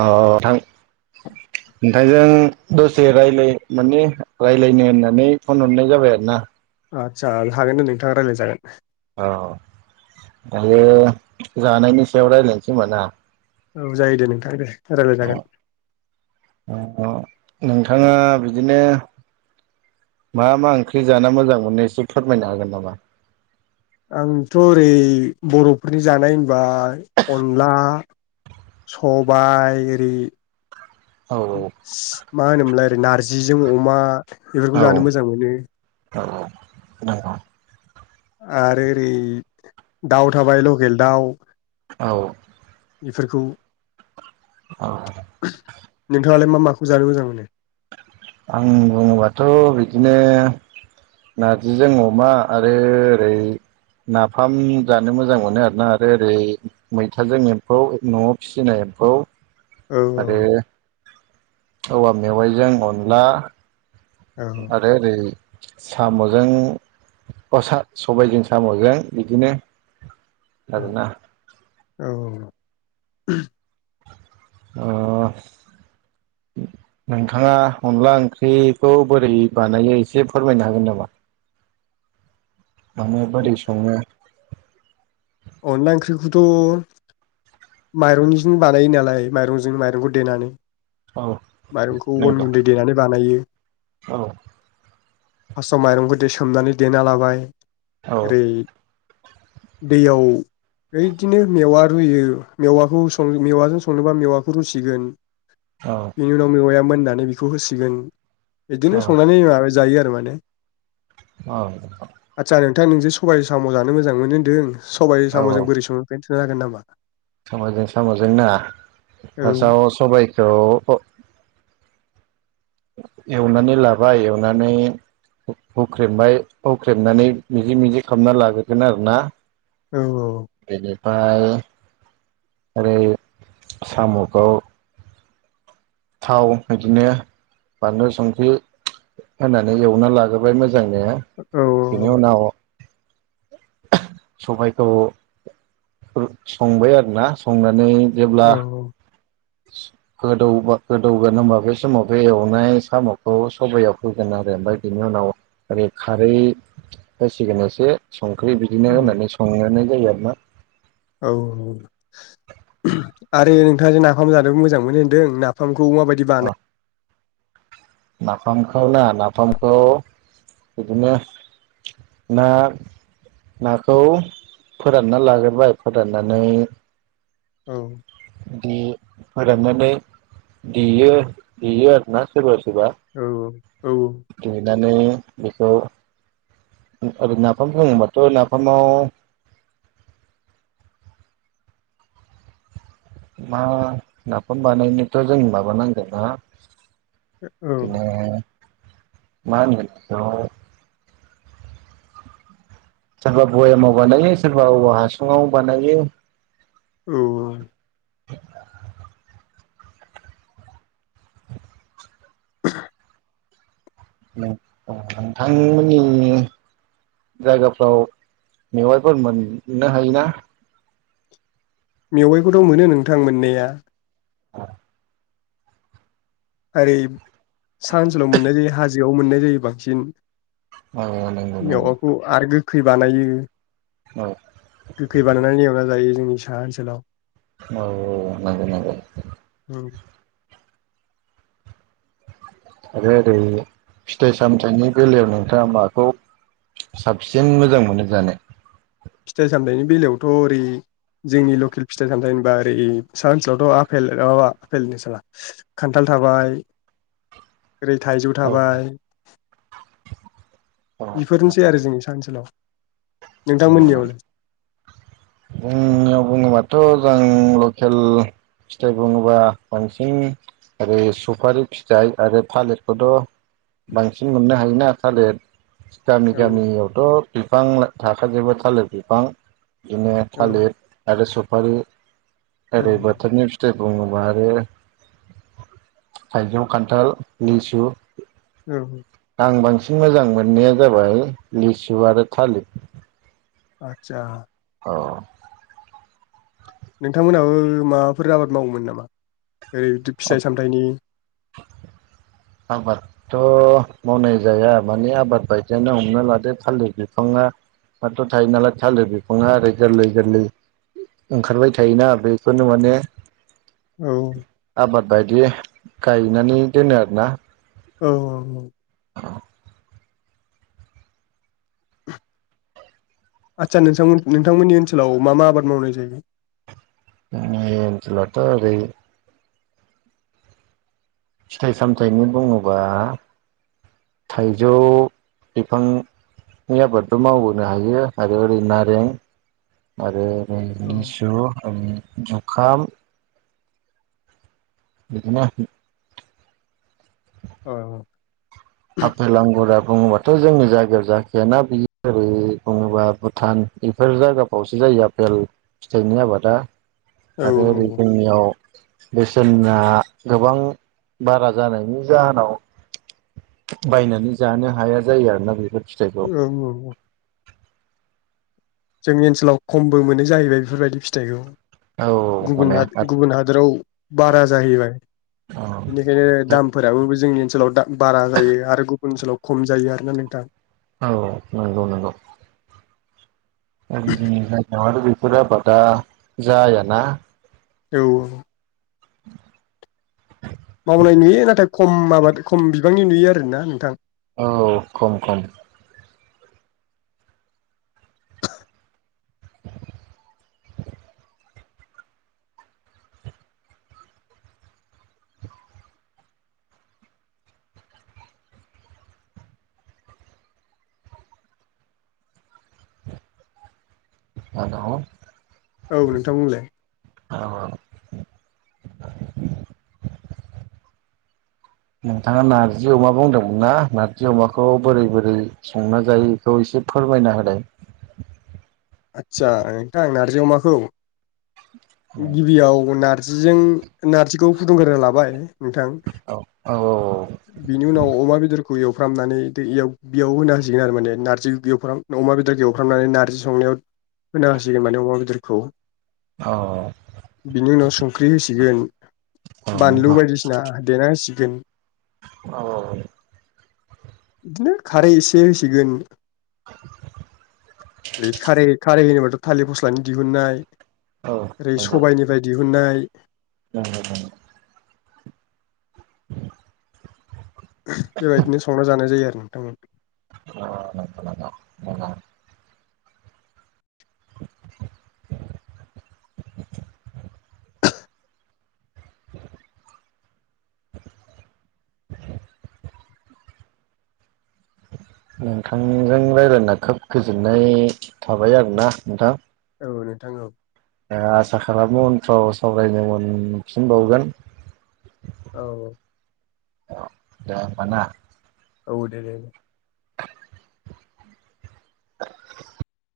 अ थां नोंथांजों दसे रायज्लाय माने रायज्लायनो होननानै फन हरनाय जाबाय आरो ना आदसा हागोन दे नोंथाङा रायलायजागोन अ दायो जानायनि सायाव रायलायनोसै होनबा ना? औ जायो दे नोंथां दे रायलाय जागोन अ नोंथाङा बिदिनो मा मा ओंख्रि जाना मोजां मोनो एसे फोरमायनो हागोन नामा आंथ' ओरै बर'फोरनि जानाय होनबाय अनला सबाय ओरै औ सि माहोनोमोनलाय नार जिजों अमा बेफोरखौ औ जानो मोजां मोनो औ औ नोंगौ आरो ओरै दाउ थाबाय लकेल दाउ औ बेफोरखौ औ नोंथाङालाय मा माखौ जानो मोजां मो नो आं बुङोबाथ' बिदिनो नारजिजों अमा आरो ओरै नाफाम जानो मोजां मोनो आरोना आरो ओरै मैथाजों एम्फौ न'आव फिसिनाय एम्फौ औ औ आरो औवा मेवाइजों अनला औ आरो ओरै साम'जों अ सा सबायाइजों साम'जों बिदिनो आरोना औ औ ओ नोंथाङा अनला ओंख्रिखौ बोरै बानायो एसे फोरमायनो हागोन नामा नोङो बोरै सङो अनला ओंख्रिखौथ' माइरंनिजों बानायो नालाय माइरंजों माइरंखौ देनानै औ माइरंखौ अन नंगौ गुन्दै देनानै बानायो औ फास्स्टआव माइरंखौ दे सोमनानै देना लाबाय औ ओरै दैयाव ओइदिनो मेवा रुयो मेवाखौ सं मेवाजों संनोबा मेवाखौ रुसिगोन बिनि उनाव मेवआयआ मोन दानि बेखौ होसिगोन औ बिदिनो संनानै मा जायो आरोमा नो औ थां नोंजे सबाय साम' जानो मोजां मोनो होन्दों सबायजों साम'जों बोरै संङो जागोन नामा साम'जों साम'जों ना औ फासआव सबायखौ एवनानै लाबाय, एवनानै हु-हुख्रेमबाय, हुख्रेमनानै मिजि -मिजि खालामना लाग्रोगोन आरोना औ औ फाय ओरै साम'खौ थाव बिदिनो बानलु, संख्रि होनानै एवना लाग्रोबाय मो जां नो औ बेनि उनाव सबाइखौ रु-संबाय आरोना संनानै जेब्ला औ गोदौबा गोदौगोन होमबा बे समाव बे एवनाय साम'खौ सबयाव होगोन आरो ओमफाय बेनि उनाव ओरै खारै होसिगोन एसे संख्रि बिदिनो होननानै संनानै होयो आरो ना औ आरो नोंथांङा जे नाफाम जानो मोजां मोनो होनदों नाफाम खौ माबायदि बानाय नाफामखौ ना? नाफामखौ बिदिनो ना-नाखौ फोरानना लागोरबाय फोराननानै औ दे फोराननानै देयो-देयो आरो ना सोरबा सोरबा औ औ नानै बेखौ ओरै नाफाम बुंङोबाथ' नाफामाव मा नाफाम बानायनोथ' जों माबानांगोन ना दिनो मा होनगोन बेखौ सोरबा बयामाव बानायो सोरबा औवा हासुंङाव बानायो। औ औ नों ओं नोंथांमोननि जायगाफ्राव मेवाइफोर मोन नो हायोना? मेवाइखौथ' मोनो नोंथां मोननाया। औ आरै सानसेल' मोननाय जायो हाजो जो आव मोननाय जायो बांसिन औ नंगौ नंगौ मेवाखौ आरो गोग खै बानायो औ गोखै बानायनानै एवना जायो। जोंनि साहा ओनसोलाव औ औ नंगौ नंगौ। [inaudible] आरो ओरै फिथाइ-सामथाइनि बेलायाव नोंथांङा माखौ साबसिन मोजां मोनो जानो? फिथाइ-सामथाइनि बेलायावथ' ओरै जोंनि लकेल फिथाइ-सामथाइ होनबा ओरै साहा ओनसोलावथ' आफेल माबा आफेलनो साला खान्थाल थाबाय ओरै थाइजौ औ थाबाय औ इफोरनोसै आरो जोंनि सा ओनसोलाव नोंथांमोननियावलाय बुंनायाव बुंङो माथो। [unintelligible] लकेल फिथाइ बुङोबा बांसिन ओरै सुफारि फिथाइ आरो थालिरखौथ' बांसिन मोननो हायोना? थालिर गामि औ गामियावथ' बिफां ला थाखाजोबबो थालिर बिफां‌। बिदिनो औ थालिर आरो स फारि औ ओरै बोथोरनि फिथाइ बुङोबा आरो थाइजौ, खान्थाल, लिसु औ आं बांसिन मोजां मोननाया जाबाय लिसु आरो थालिर। आतसा औ नोंथांमोनहाबो माबाफोर आबाद मावोमोन नामा? ओरै बिदि फिथाइ सामथाइनि? आबादथ' मावनाय जाया माने आबाद बायदियानो हमना लादो थालिर बिफाङाथ' थायो नालाय थालिर बिफाङा ओरै गोरलै गोरलै ओंखारबाय थायोना? बेखौनो माने औ आबाद बायदि गायनानै दोनो आरो ना? औ औ औ आतसा नोंथांमोन नोंथांमोननि ओनसोलाव मा मा आबाद मावनाय जायो? ओनसोलावथ' ओरै फिथाइ सामथायाइनि बुङोबा, थाइजौ बिफांनि आबादबो मावबोनो हायो आरो ओरै नारें आरो ओरै औ लिसु ओरै जुखाम। बिदिनो आरोखि। औ आफेल आंगुरा बुङोबाथ' जोंनि जायगायाव जाखायाना बियो ओरै बुङोबा भुटान बेफोर जायगाफ्रावसो जायो आफेल फिथाइनि आबादा। औ आरो ओरै जोंनियाव बेसेना गोबां बारा जानायनि जाहोनाव बायनानै जानो हाया जायो आरोना बेफोर फिथाइखौ औ औ औ जोंनि ओनसोलाव खमबो मोनो जाहैबाय बेफोरबायदि फिथाइखौ। औ गुबुन माने गुबुन हादोराव बारा जाहैबाय, औ बेनिखायनो दामफोराबो जोंनि ओनसोलाव दा बारा जायो आरो गुबुन ओनसोलाव खम जायो आरोना नोंथां। औ नंगौ नंगौ ओरै जोंनि जायगायाव बेफोर आबादा जायाना? औ औ [inaudible] मावनाय नुयो नाथाय खम माबा खम बिबांनि नुयो आरोना नोंथां? औ खम खम हेल' औ नोंथां बुंलाय औ नोंथाङा नारजि अमा बुंदोंमोन ना नारजि अमाखौ बोरै बोरै संना जायो इखौ एसे फोरमायना होनाय? आदसा नोंथां नारजि अमाखौ गिबियाव नार जिजों नारजिखौ फुदुंग्रोना लाबाय नोंथां औ औ बिनि उनाव अमा बेदर खौ एवफ्रामनानै इयाव बेयाव होना होसिगोन आरो माने नारजि एवफ्राम अमा बेदर एवफ्रामनानै नारजि संनायाव होना होासिगोन माने अमा बेदरखौ औ बिनि उनाव संख्रि होसिगोन औ बानलु बायदिसिना देना होसि [unintelligible] औ औ औ बिदिनो खारै एसे होसिगोन बे खारै जेनेबाथ' थालिर फस्लानि दिहुननाय औ ओरै सबायाइनि बायदि उननाय औ अ अ बेबायदिनो संना जानाय जायो आरो नोंथांमोन ओ खोनादों अ नोंथांजों रायज्लायना खोब गोजोननाय थाबाय आरोना नोंथां औ नोंथां औ आसा खालामो उनफ्राव सावरायनो मोनफिनबावगोन औ औ दे होनबा ना औ देे दे